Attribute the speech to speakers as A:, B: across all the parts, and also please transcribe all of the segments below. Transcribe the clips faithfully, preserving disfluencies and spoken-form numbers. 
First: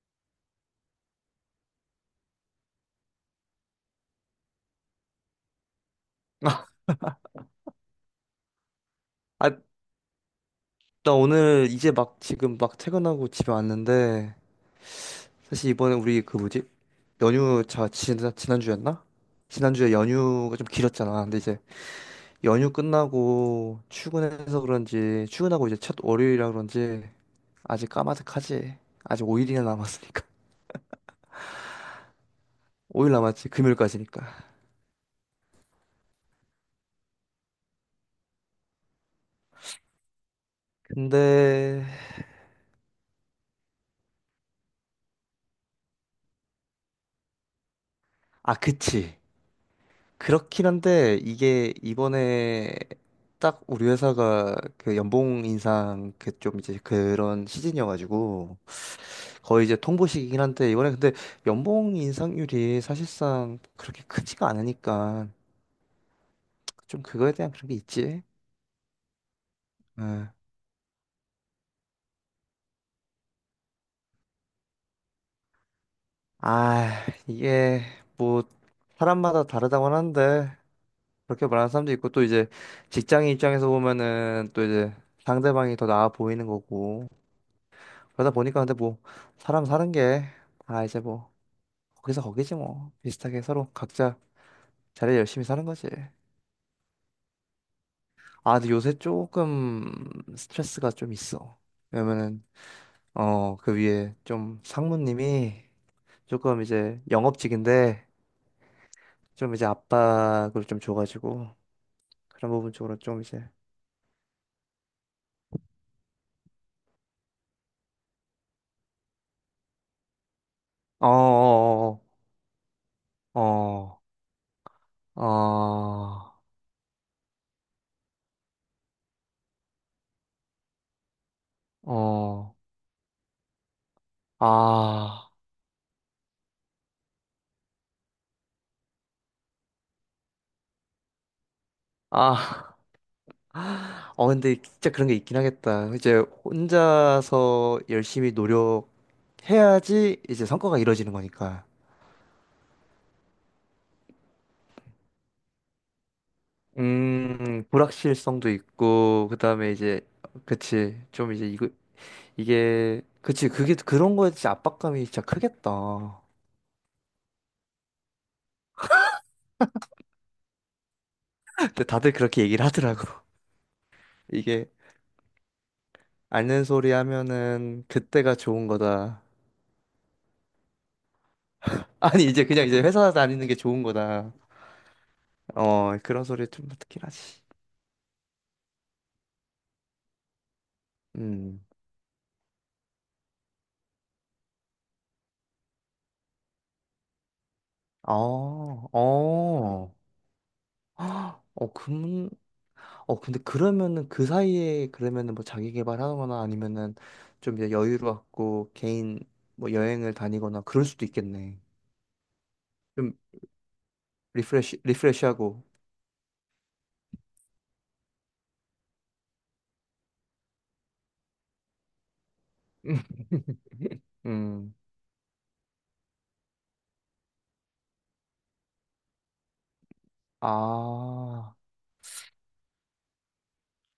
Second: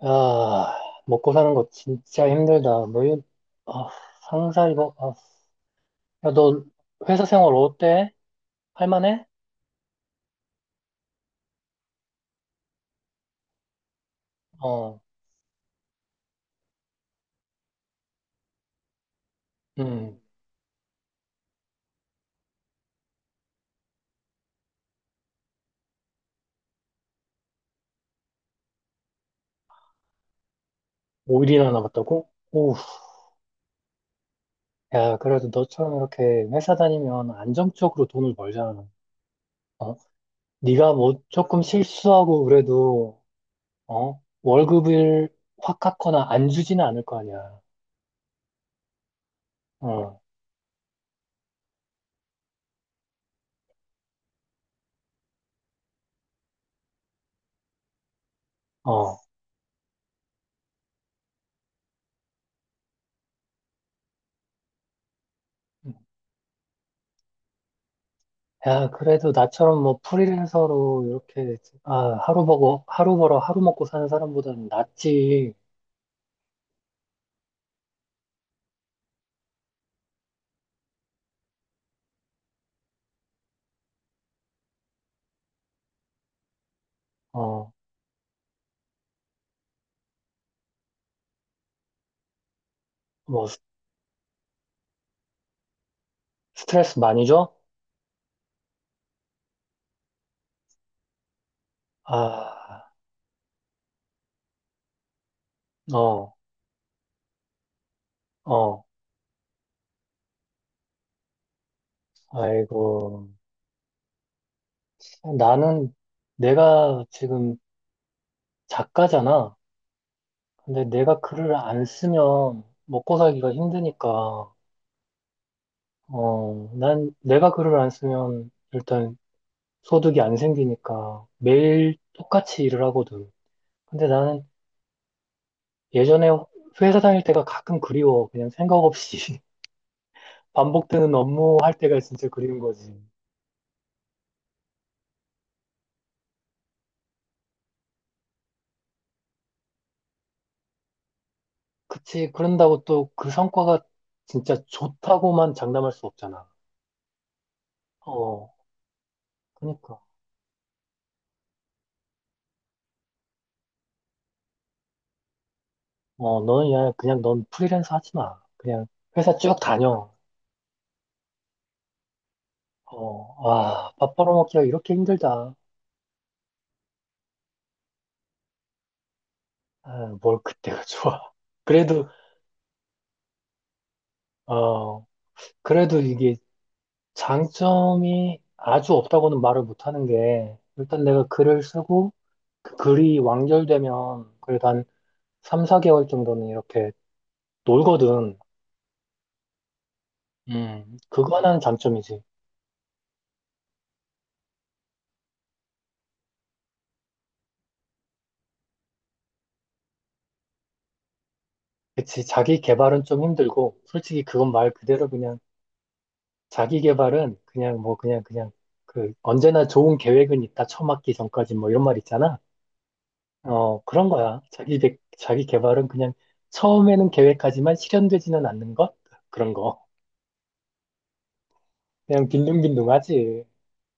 A: 아, 먹고 사는 거 진짜 힘들다. 뭐, 이- 아, 상사 이거, 아, 야, 너
B: 아,
A: 회사 생활 어때? 할만해?
B: 아, 나 오늘 이제 막 지금 막 퇴근하고 집에 왔는데
A: 어,
B: 사실 이번에 우리 그 뭐지? 연휴 자 지난 지난주였나? 지난주에
A: 음,
B: 연휴가 좀 길었잖아. 근데 이제 연휴 끝나고 출근해서 그런지 출근하고 이제 첫 월요일이라 그런지 아직 까마득하지. 아직 오 일이나 남았으니까.
A: 오 일이나 남았다고? 오,
B: 오 일 남았지. 금요일까지니까.
A: 야, 그래도 너처럼 이렇게 회사 다니면 안정적으로 돈을 벌잖아. 어, 네가
B: 근데
A: 뭐 조금 실수하고 그래도, 어, 월급을 확 깎거나 안 주지는 않을 거 아니야.
B: 아, 그치.
A: 어,
B: 그렇긴 한데 이게 이번에 딱 우리 회사가 그 연봉 인상 그 좀 이제 그런 시즌이어가지고
A: 어.
B: 거의 이제 통보식이긴 한데 이번에 근데 연봉 인상률이 사실상 그렇게 크지가 않으니까 좀 그거에 대한 그런 게 있지.
A: 야, 그래도 나처럼 뭐
B: 응.
A: 프리랜서로 이렇게, 아, 하루 벌고, 하루 벌어 하루 먹고 사는 사람보다는 낫지.
B: 아, 이게 뭐 사람마다 다르다고 하는데 그렇게 말하는 사람도 있고 또 이제 직장인 입장에서 보면은 또 이제 상대방이 더 나아 보이는 거고,
A: 어,
B: 그러다 보니까 근데 뭐 사람 사는 게, 아 이제 뭐 거기서 거기지. 뭐 비슷하게
A: 뭐, 스-
B: 서로 각자 자리 열심히 사는 거지.
A: 스트레스 많이 줘?
B: 아, 근데 요새 조금 스트레스가 좀 있어. 왜냐면은
A: 아,
B: 어, 그 위에 좀 상무님이
A: 어,
B: 조금 이제 영업직인데
A: 어,
B: 좀 이제 압박을 좀 줘가지고 그런 부분 쪽으로 좀
A: 아이고.
B: 이제.
A: 나는 내가 지금 작가잖아. 근데 내가 글을 안
B: 어어어어어어아
A: 쓰면 먹고 살기가 힘드니까,
B: 아.
A: 어, 난 내가 글을 안 쓰면 일단 소득이 안 생기니까 매일 똑같이 일을 하거든. 근데 나는 예전에 회사 다닐 때가 가끔 그리워. 그냥 생각 없이 반복되는 업무 할 때가 진짜 그리운
B: 아.
A: 거지.
B: 어, 근데 진짜 그런 게 있긴 하겠다. 이제 혼자서 열심히 노력해야지 이제 성과가 이루어지는 거니까.
A: 그치. 그런다고 또 그 성과가 진짜 좋다고만 장담할 수 없잖아.
B: 음,
A: 어,
B: 불확실성도 있고, 그 다음에
A: 그니까.
B: 이제, 그치. 좀 이제 이거, 이게, 그치. 그게 그런 거에 진짜 압박감이 진짜 크겠다.
A: 어, 너는 그냥, 그냥 넌 프리랜서 하지 마. 그냥 회사 쭉 다녀.
B: 근데 다들 그렇게 얘기를 하더라고.
A: 어, 아, 밥 벌어먹기가
B: 이게,
A: 이렇게 힘들다.
B: 아는 소리 하면은 그때가 좋은 거다.
A: 아, 뭘 그때가 좋아. 그래도,
B: 아니, 이제 그냥 이제 회사 다니는 게 좋은 거다.
A: 어,
B: 어,
A: 그래도
B: 그런
A: 이게
B: 소리 좀 듣긴 하지.
A: 장점이 아주 없다고는 말을 못하는 게, 일단 내가
B: 음.
A: 글을 쓰고, 그 글이 완결되면 그래도 한 삼, 사 개월 정도는 이렇게
B: 아.
A: 놀거든.
B: 어.
A: 음, 그거
B: 헉,
A: 하나는
B: 어,
A: 장점이지.
B: 그, 어, 근데 그러면은 그 사이에 그러면은 뭐 자기 개발하거나 아니면은 좀 이제 여유롭고 개인 뭐 여행을 다니거나 그럴 수도 있겠네.
A: 그치, 자기 개발은
B: 좀
A: 좀 힘들고, 솔직히 그건 말
B: 리프레시,
A: 그대로 그냥,
B: 리프레시하고.
A: 자기 개발은 그냥 뭐, 그냥, 그냥, 그, 언제나 좋은 계획은 있다, 처 맞기 전까지 뭐 이런 말 있잖아. 어, 그런 거야.
B: 음,
A: 자기, 개- 자기 개발은 그냥 처음에는 계획하지만 실현되지는 않는 것? 그런 거.
B: 아.
A: 그냥 빈둥빈둥하지.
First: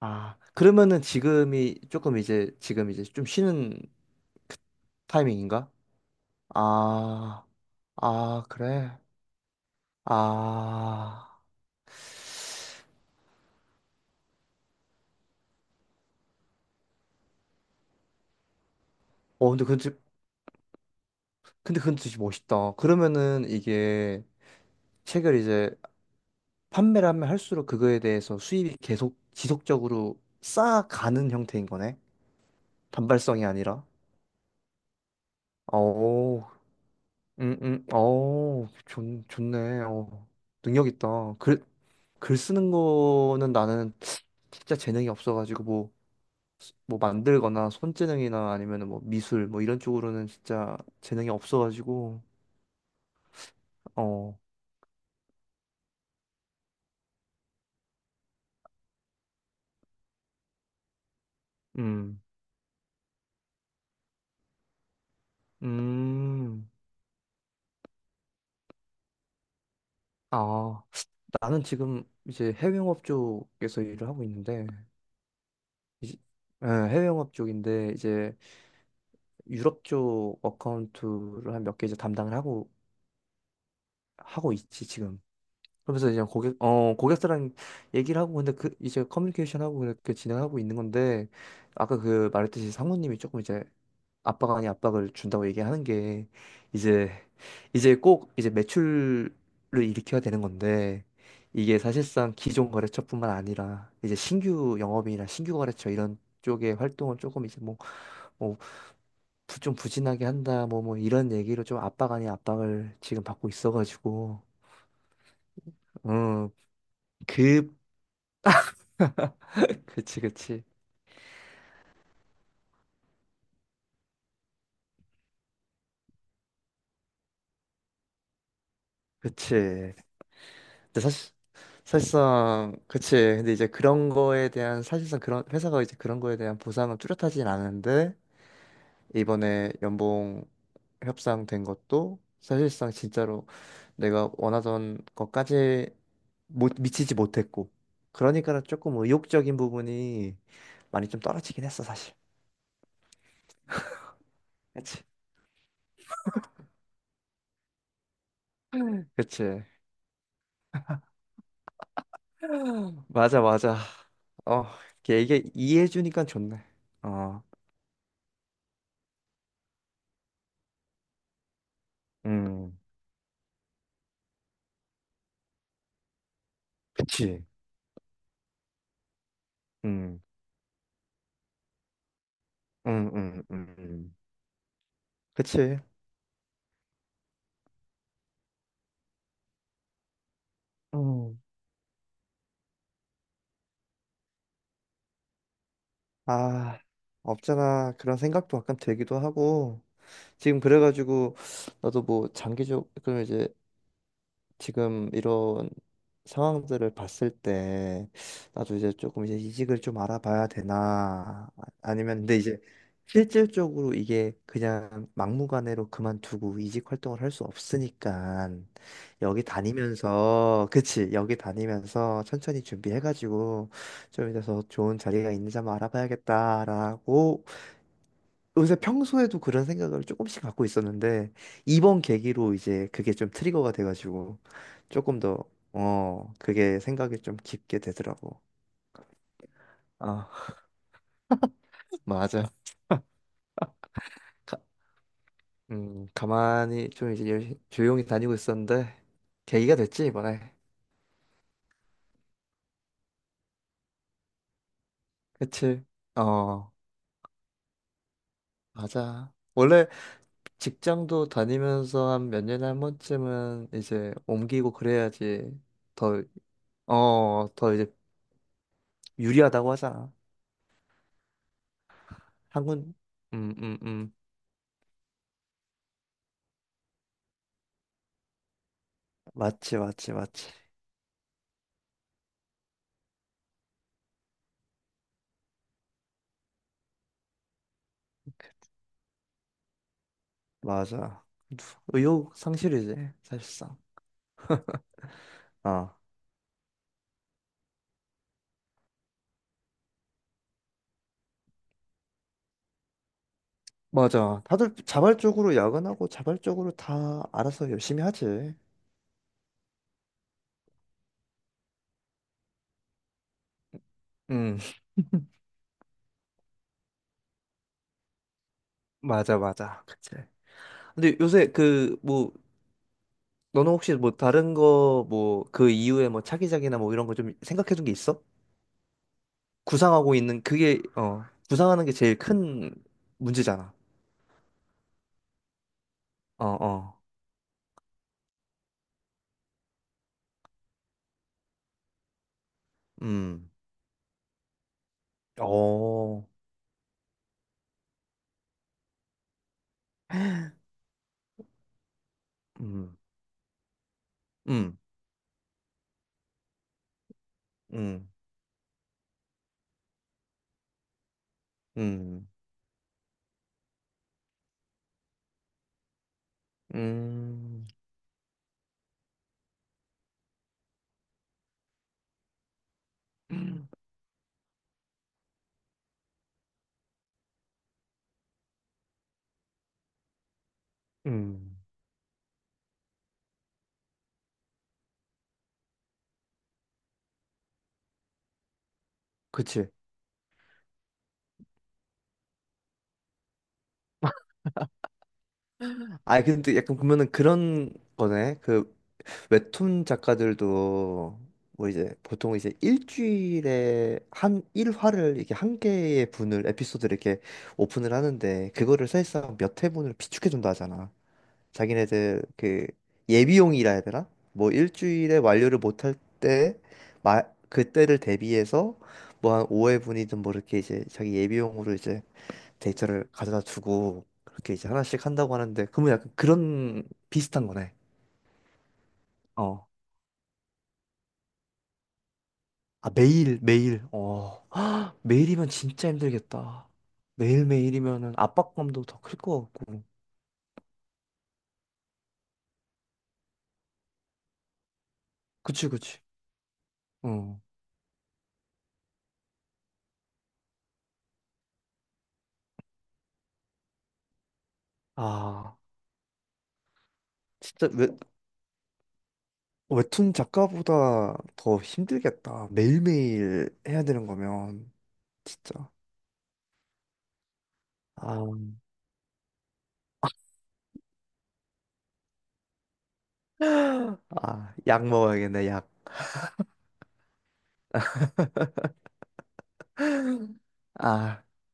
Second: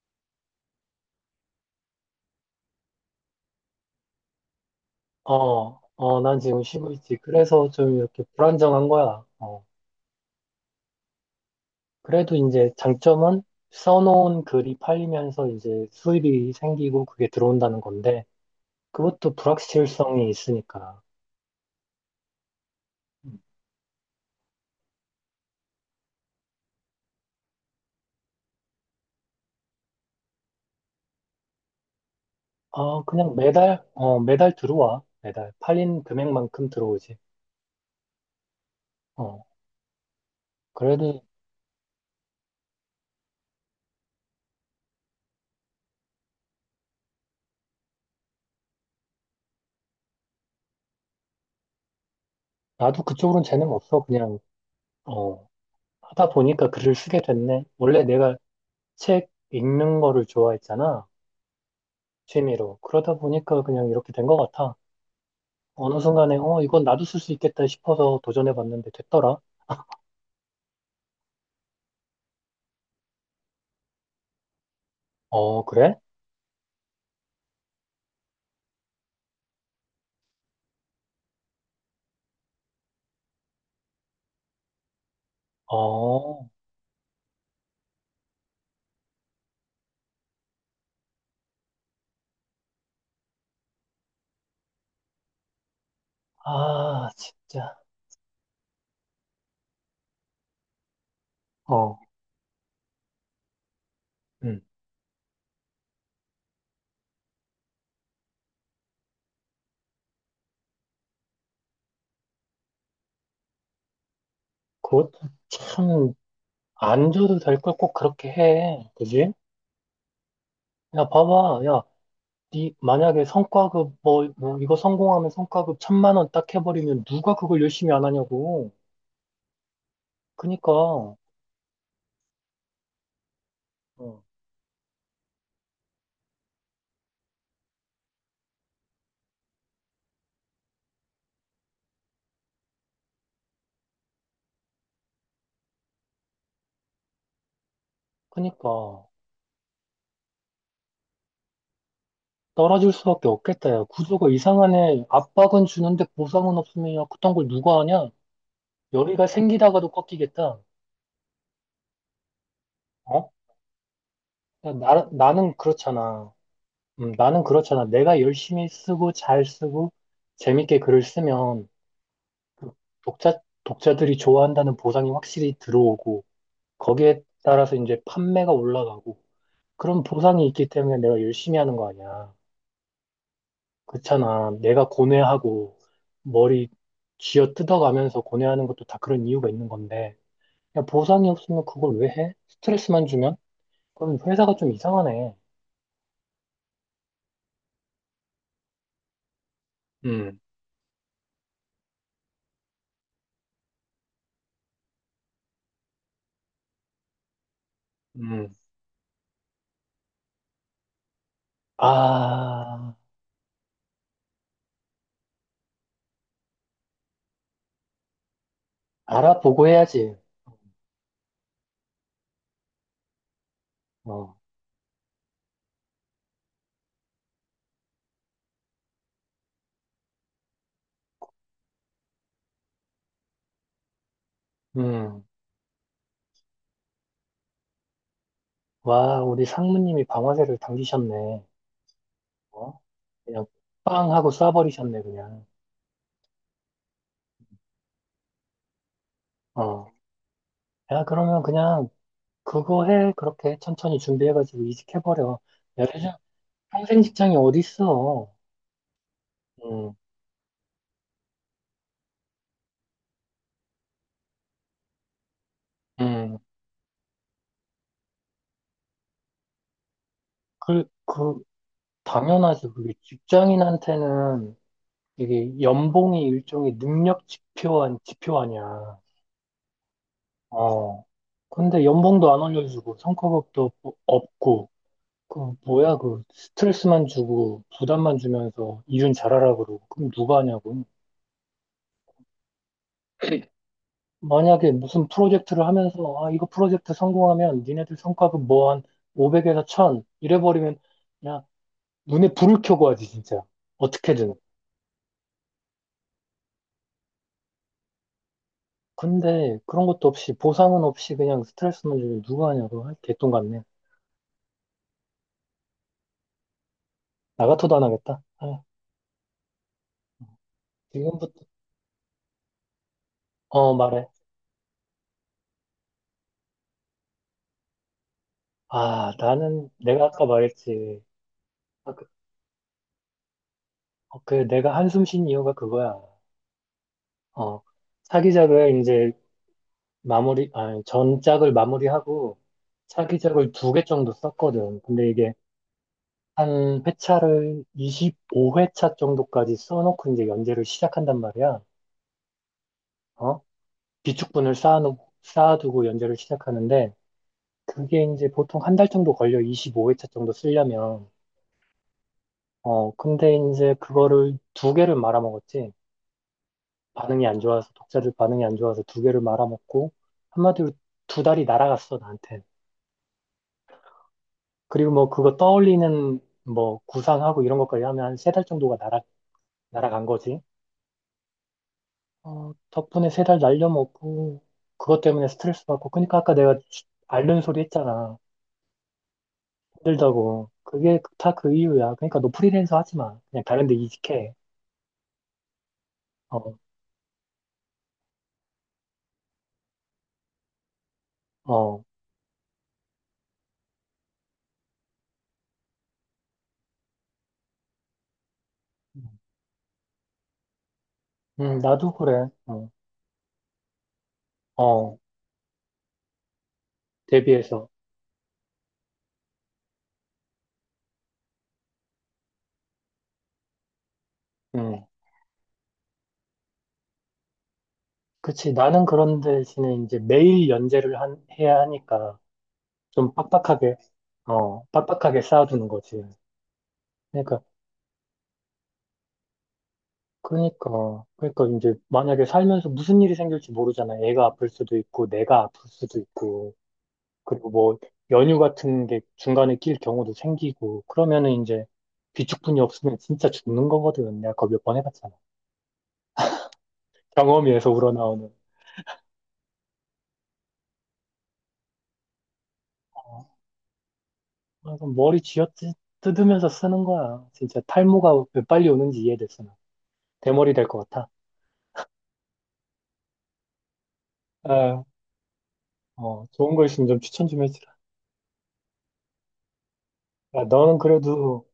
B: 아, 그러면은 지금이 조금 이제 지금 이제 좀 쉬는 타이밍인가?
A: 어, 어, 난 지금 쉬고 있지.
B: 아.
A: 그래서 좀 이렇게
B: 아,
A: 불안정한
B: 그래.
A: 거야. 어.
B: 아,
A: 그래도 이제 장점은 써놓은 글이 팔리면서 이제 수입이 생기고 그게 들어온다는 건데 그것도
B: 어, 근데 근데
A: 불확실성이 있으니까.
B: 근데 그건 진짜 멋있다. 그러면은 이게 책을 이제 판매를 하면 할수록 그거에 대해서 수입이 계속 지속적으로 쌓아가는 형태인 거네.
A: 아, 그냥
B: 단발성이 아니라.
A: 매달, 어, 매달 들어와. 매달. 팔린
B: 오.
A: 금액만큼 들어오지.
B: 음, 음, 어, 좋,
A: 어,
B: 좋네. 어, 능력
A: 그래도
B: 있다. 글, 글 쓰는 거는 나는 진짜 재능이 없어가지고 뭐, 뭐 만들거나 손재능이나 아니면 뭐 미술 뭐 이런 쪽으로는 진짜 재능이 없어가지고.
A: 나도 그쪽으로는 재능 없어. 그냥,
B: 어,
A: 어, 하다 보니까 글을 쓰게 됐네. 원래 내가 책 읽는 거를 좋아했잖아.
B: 음,
A: 취미로. 그러다 보니까 그냥 이렇게 된 것 같아. 어느 순간에, 어,
B: 음,
A: 이건 나도 쓸 수 있겠다 싶어서 도전해 봤는데 됐더라.
B: 아, 나는 지금 이제 해외 영업 쪽에서 일을 하고 있는데.
A: 어, 그래?
B: 이제- 예, 해외 영업 쪽인데 이제 유럽 쪽 어카운트를 한 몇 개 이제 담당을 하고 하고 있지 지금. 그러면서 이제
A: 어,
B: 고객 어 고객사랑 얘기를 하고 근데 그 이제 커뮤니케이션 하고 그렇게 진행하고 있는 건데 아까 그 말했듯이 상무님이 조금 이제 압박 아니 압박을 준다고 얘기하는 게
A: 아,
B: 이제
A: 진짜.
B: 이제 꼭 이제 매출을 일으켜야 되는 건데 이게
A: 어,
B: 사실상 기존 거래처뿐만 아니라 이제
A: 음.
B: 신규 영업이나 신규 거래처 이런 쪽의 활동은 조금 이제 뭐, 뭐 부- 좀 부진하게 한다 뭐 뭐 이런 얘기로 좀 압박 아닌 압박을 지금 받고 있어가지고.
A: 그것도 참,
B: 어그.
A: 안 줘도 될걸 꼭 그렇게 해. 그지?
B: 그치 그치
A: 야, 봐봐. 야, 니, 만약에 성과급, 뭐, 뭐, 이거 성공하면 성과급 천만 원 딱 해버리면 누가 그걸 열심히 안 하냐고.
B: 그치.
A: 그니까,
B: 근데
A: 어,
B: 사실, 사실상 그치, 근데 이제 그런 거에 대한 사실상 그런 회사가 이제 그런 거에 대한 보상은 뚜렷하진 않은데 이번에 연봉 협상된 것도 사실상 진짜로 내가 원하던 것까지 못 미치지 못했고 그러니까는 조금
A: 그니까.
B: 의욕적인 부분이 많이 좀 떨어지긴 했어 사실.
A: 떨어질 수밖에 없겠다, 야. 구조가 이상하네.
B: 그치.
A: 압박은 주는데 보상은 없으면, 야, 그딴 걸 누가 하냐? 열의가
B: 그치.
A: 생기다가도 꺾이겠다. 어?
B: 맞아, 맞아. 어,
A: 야, 나,
B: 이게 이게
A: 나는
B: 이해해주니까
A: 그렇잖아.
B: 좋네.
A: 음,
B: 어,
A: 나는 그렇잖아. 내가 열심히 쓰고 잘 쓰고 재밌게 글을 쓰면 그
B: 음,
A: 독자, 독자들이 좋아한다는 보상이 확실히 들어오고 거기에
B: 그치.
A: 따라서 이제 판매가 올라가고 그런
B: 음,
A: 보상이 있기 때문에 내가 열심히 하는 거 아니야.
B: 음, 음, 음, 음.
A: 그렇잖아. 내가 고뇌하고
B: 그치.
A: 머리 쥐어 뜯어가면서 고뇌하는 것도 다 그런 이유가 있는 건데 야, 보상이
B: 음,
A: 없으면 그걸 왜 해? 스트레스만 주면? 그럼 회사가 좀 이상하네.
B: 아, 없잖아. 그런 생각도 약간 들기도 하고.
A: 음,
B: 지금 그래가지고, 나도 뭐, 장기적, 그럼 이제 지금 이런 상황들을 봤을 때
A: 음.
B: 나도 이제 조금 이제 이직을 좀 알아봐야 되나, 아- 아니면 근데 이제
A: 아,
B: 실질적으로 이게 그냥 막무가내로 그만두고 이직 활동을 할 수 없으니까 여기
A: 알아보고 해야지.
B: 다니면서, 그치, 여기 다니면서 천천히 준비해가지고 좀
A: 어.
B: 이제 더 좋은 자리가 있는지 한번 알아봐야겠다라고 요새 평소에도 그런 생각을 조금씩 갖고 있었는데 이번 계기로 이제 그게 좀 트리거가 돼가지고 조금
A: 음,
B: 더 어, 그게 생각이 좀 깊게 되더라고.
A: 와, 우리 상무님이
B: 아,
A: 방아쇠를 당기셨네.
B: 맞아.
A: 어? 그냥 빵 하고
B: 가,
A: 쏴버리셨네, 그냥.
B: 음, 가만히 좀 이제 열- 조용히 다니고 있었는데 계기가
A: 어.
B: 됐지, 이번에.
A: 야, 그러면 그냥 그거 해. 그렇게 천천히 준비해가지고 이직해버려. 야,
B: 그치?
A: 요즘
B: 어,
A: 평생 직장이 어딨어.
B: 맞아. 원래
A: 음,
B: 직장도 다니면서 한 몇 년에 한 번쯤은 이제 옮기고 그래야지 더,
A: 음.
B: 어, 더 이제 유리하다고 하잖아.
A: 그, 그, 당연하지. 그게
B: 한군, 음, 음, 음.
A: 직장인한테는 이게 연봉이 일종의 능력 지표 한 지표 아니야.
B: 맞지, 맞지, 맞지.
A: 어. 근데 연봉도 안 올려주고, 성과급도 없고, 그 뭐야 그 스트레스만 주고 부담만 주면서 이윤 잘하라 그러고 그럼 누가 하냐고.
B: 맞아. 의욕 상실이지, 사실상.
A: 만약에 무슨 프로젝트를
B: 아,
A: 하면서 아 이거 프로젝트 성공하면 니네들 성과급 뭐 한 오백에서 천 이래버리면 그냥 눈에 불을 켜고 하지 진짜 어떻게든
B: 맞아. 다들 자발적으로 야근하고 자발적으로 다 알아서 열심히 하지.
A: 근데 그런 것도 없이 보상은 없이 그냥 스트레스만 주면 누가 하냐고. 아, 개똥 같네.
B: 음,
A: 나 같아도 안 하겠다. 아,
B: 맞아, 맞아. 그치. 근데
A: 지금부터
B: 요새 그, 뭐, 너는
A: 어
B: 혹시
A: 말해.
B: 뭐 다른 거, 뭐, 그 이후에 뭐 차기작이나 뭐 이런 거 좀 생각해 둔 게 있어?
A: 아 나는 내가
B: 구상하고
A: 아까
B: 있는 그게,
A: 말했지.
B: 어, 구상하는 게
A: 아, 그,
B: 제일 큰 문제잖아.
A: 어, 그 내가 한숨 쉰 이유가 그거야.
B: 어, 어.
A: 어, 사기작을 이제 마무리, 아니, 전작을 마무리하고
B: 음.
A: 사기작을 두 개 정도 썼거든. 근데 이게
B: 어.
A: 한 회차를 이십오 회차 정도까지 써놓고 이제 연재를 시작한단 말이야.
B: 음,
A: 어? 비축분을 쌓
B: 음,
A: 아놓 쌓아두고 연재를 시작하는데 그게
B: 음.
A: 이제 보통 한 달 정도 걸려. 이십오 회차 정도 쓰려면.
B: 음.
A: 어, 근데 이제 그거를 두 개를 말아먹었지. 반응이 안
B: 음.
A: 좋아서, 독자들 반응이 안 좋아서 두 개를 말아먹고 한마디로 두 달이 날아갔어, 나한테. 그리고 뭐 그거 떠올리는 뭐 구상하고 이런 것까지 하면 한 세 달 정도가 날아, 날아간 거지.
B: 음,
A: 어, 덕분에 세 달 날려먹고 그것 때문에 스트레스 받고 그러니까 아까 내가 앓는 소리 했잖아.
B: 그치.
A: 힘들다고. 그게 다 그 이유야. 그러니까 너 프리랜서 하지 마. 그냥 다른 데 이직해.
B: 아, 근데
A: 어,
B: 약간 보면은 그런 거네. 그 웹툰 작가들도 뭐
A: 어.
B: 이제 보통 이제 일주일에 한 일화를 이렇게 한 개의 분을 에피소드를 이렇게 오픈을 하는데 그거를 사실상 몇 회분을 비축해준다 하잖아.
A: 음, 나도
B: 자기네들
A: 그래.
B: 그
A: 어,
B: 예비용이라 해야 되나? 뭐
A: 어,
B: 일주일에 완료를 못할 때 마,
A: 대비해서.
B: 그때를 대비해서 뭐 한 오 회분이든 뭐 이렇게 이제 자기 예비용으로 이제 데이터를 가져다 주고 그렇게 이제
A: 음.
B: 하나씩 한다고 하는데 그러면 약간 그런 비슷한 거네.
A: 그치. 나는 그런
B: 어.
A: 대신에 이제 매일 연재를 한, 해야 하니까
B: 아,
A: 좀
B: 매일
A: 빡빡하게,
B: 매일. 어.
A: 어, 빡빡하게
B: 매일이면
A: 쌓아두는
B: 진짜
A: 거지.
B: 힘들겠다.
A: 그러니까
B: 매일매일이면은 압박감도 더 클 것 같고.
A: 그러니까, 그러니까 이제 만약에 살면서 무슨 일이 생길지 모르잖아. 애가 아플 수도 있고, 내가 아플
B: 그치
A: 수도
B: 그치.
A: 있고,
B: 어.
A: 그리고 뭐 연휴 같은 게 중간에 낄 경우도 생기고, 그러면은 이제 비축분이 없으면 진짜 죽는 거거든. 내가 그거 몇 번 해봤잖아.
B: 아, 진짜
A: 경험에서
B: 웹
A: 우러나오는.
B: 웹툰 작가보다 더 힘들겠다.
A: 아,
B: 매일매일 해야 되는 거면
A: 그럼 머리 쥐어
B: 진짜.
A: 뜯- 뜯으면서 쓰는 거야. 진짜
B: 아,
A: 탈모가 왜 빨리 오는지 이해됐어. 나. 대머리 될 것 같아.
B: 아,
A: 아,
B: 약 먹어야겠네, 약.
A: 어, 좋은 거 있으면 좀 추천 좀 해주라. 야, 너는
B: 아,
A: 그래도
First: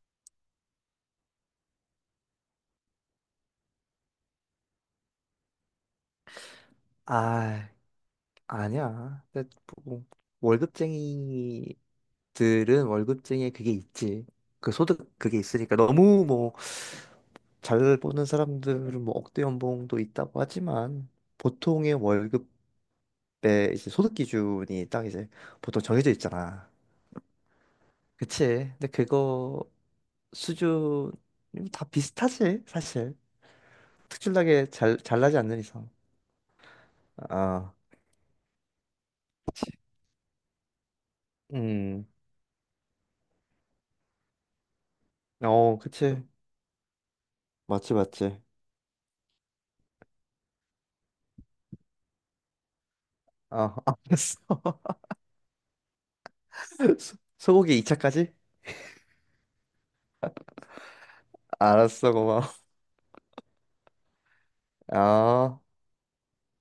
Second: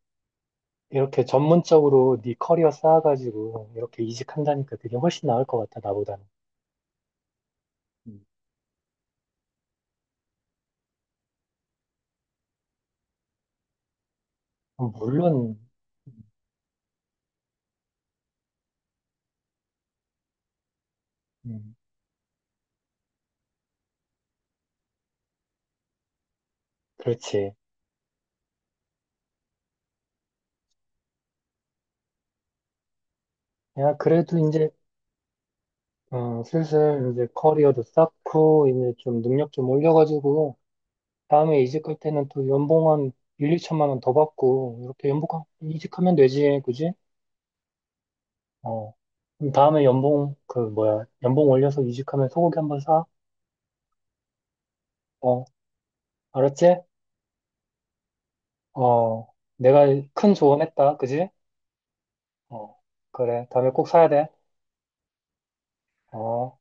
A: 이렇게 전문적으로 네 커리어 쌓아가지고 이렇게 이직한다니까 그게 훨씬 나을 것 같아, 나보다는.
B: 아.
A: 음.
B: 아니야. 근데 뭐, 뭐 월급쟁이들은 월급쟁이에 그게 있지. 그
A: 음,
B: 소득 그게
A: 물론,
B: 있으니까 너무 뭐 잘 버는 사람들은 뭐 억대 연봉도 있다고 하지만
A: 음,
B: 보통의 월급의 이제 소득 기준이 딱 이제 보통 정해져 있잖아.
A: 그렇지.
B: 그치? 근데 그거 수준 다 비슷하지 사실.
A: 야, 그래도
B: 특출나게
A: 이제,
B: 잘 잘나지 않는 이상.
A: 어, 슬슬 이제
B: 아,
A: 커리어도 쌓고, 이제 좀 능력 좀 올려가지고, 다음에 이직할
B: 음,
A: 때는 또 연봉 한 일, 이천만 원 더 받고, 이렇게 연봉,
B: 어,
A: 이직하면
B: 그치.
A: 되지, 그지?
B: 맞지 맞지.
A: 어. 그럼 다음에 연봉, 그, 뭐야, 연봉 올려서 이직하면 소고기 한 번 사?
B: 아, 알았어.
A: 어, 알았지?
B: 소- 소고기 이 차까지?
A: 어, 내가 큰 조언했다, 그지?
B: 알았어, 고마워.
A: 어, 그래. 다음에 꼭 사야 돼.
B: 아.
A: 어.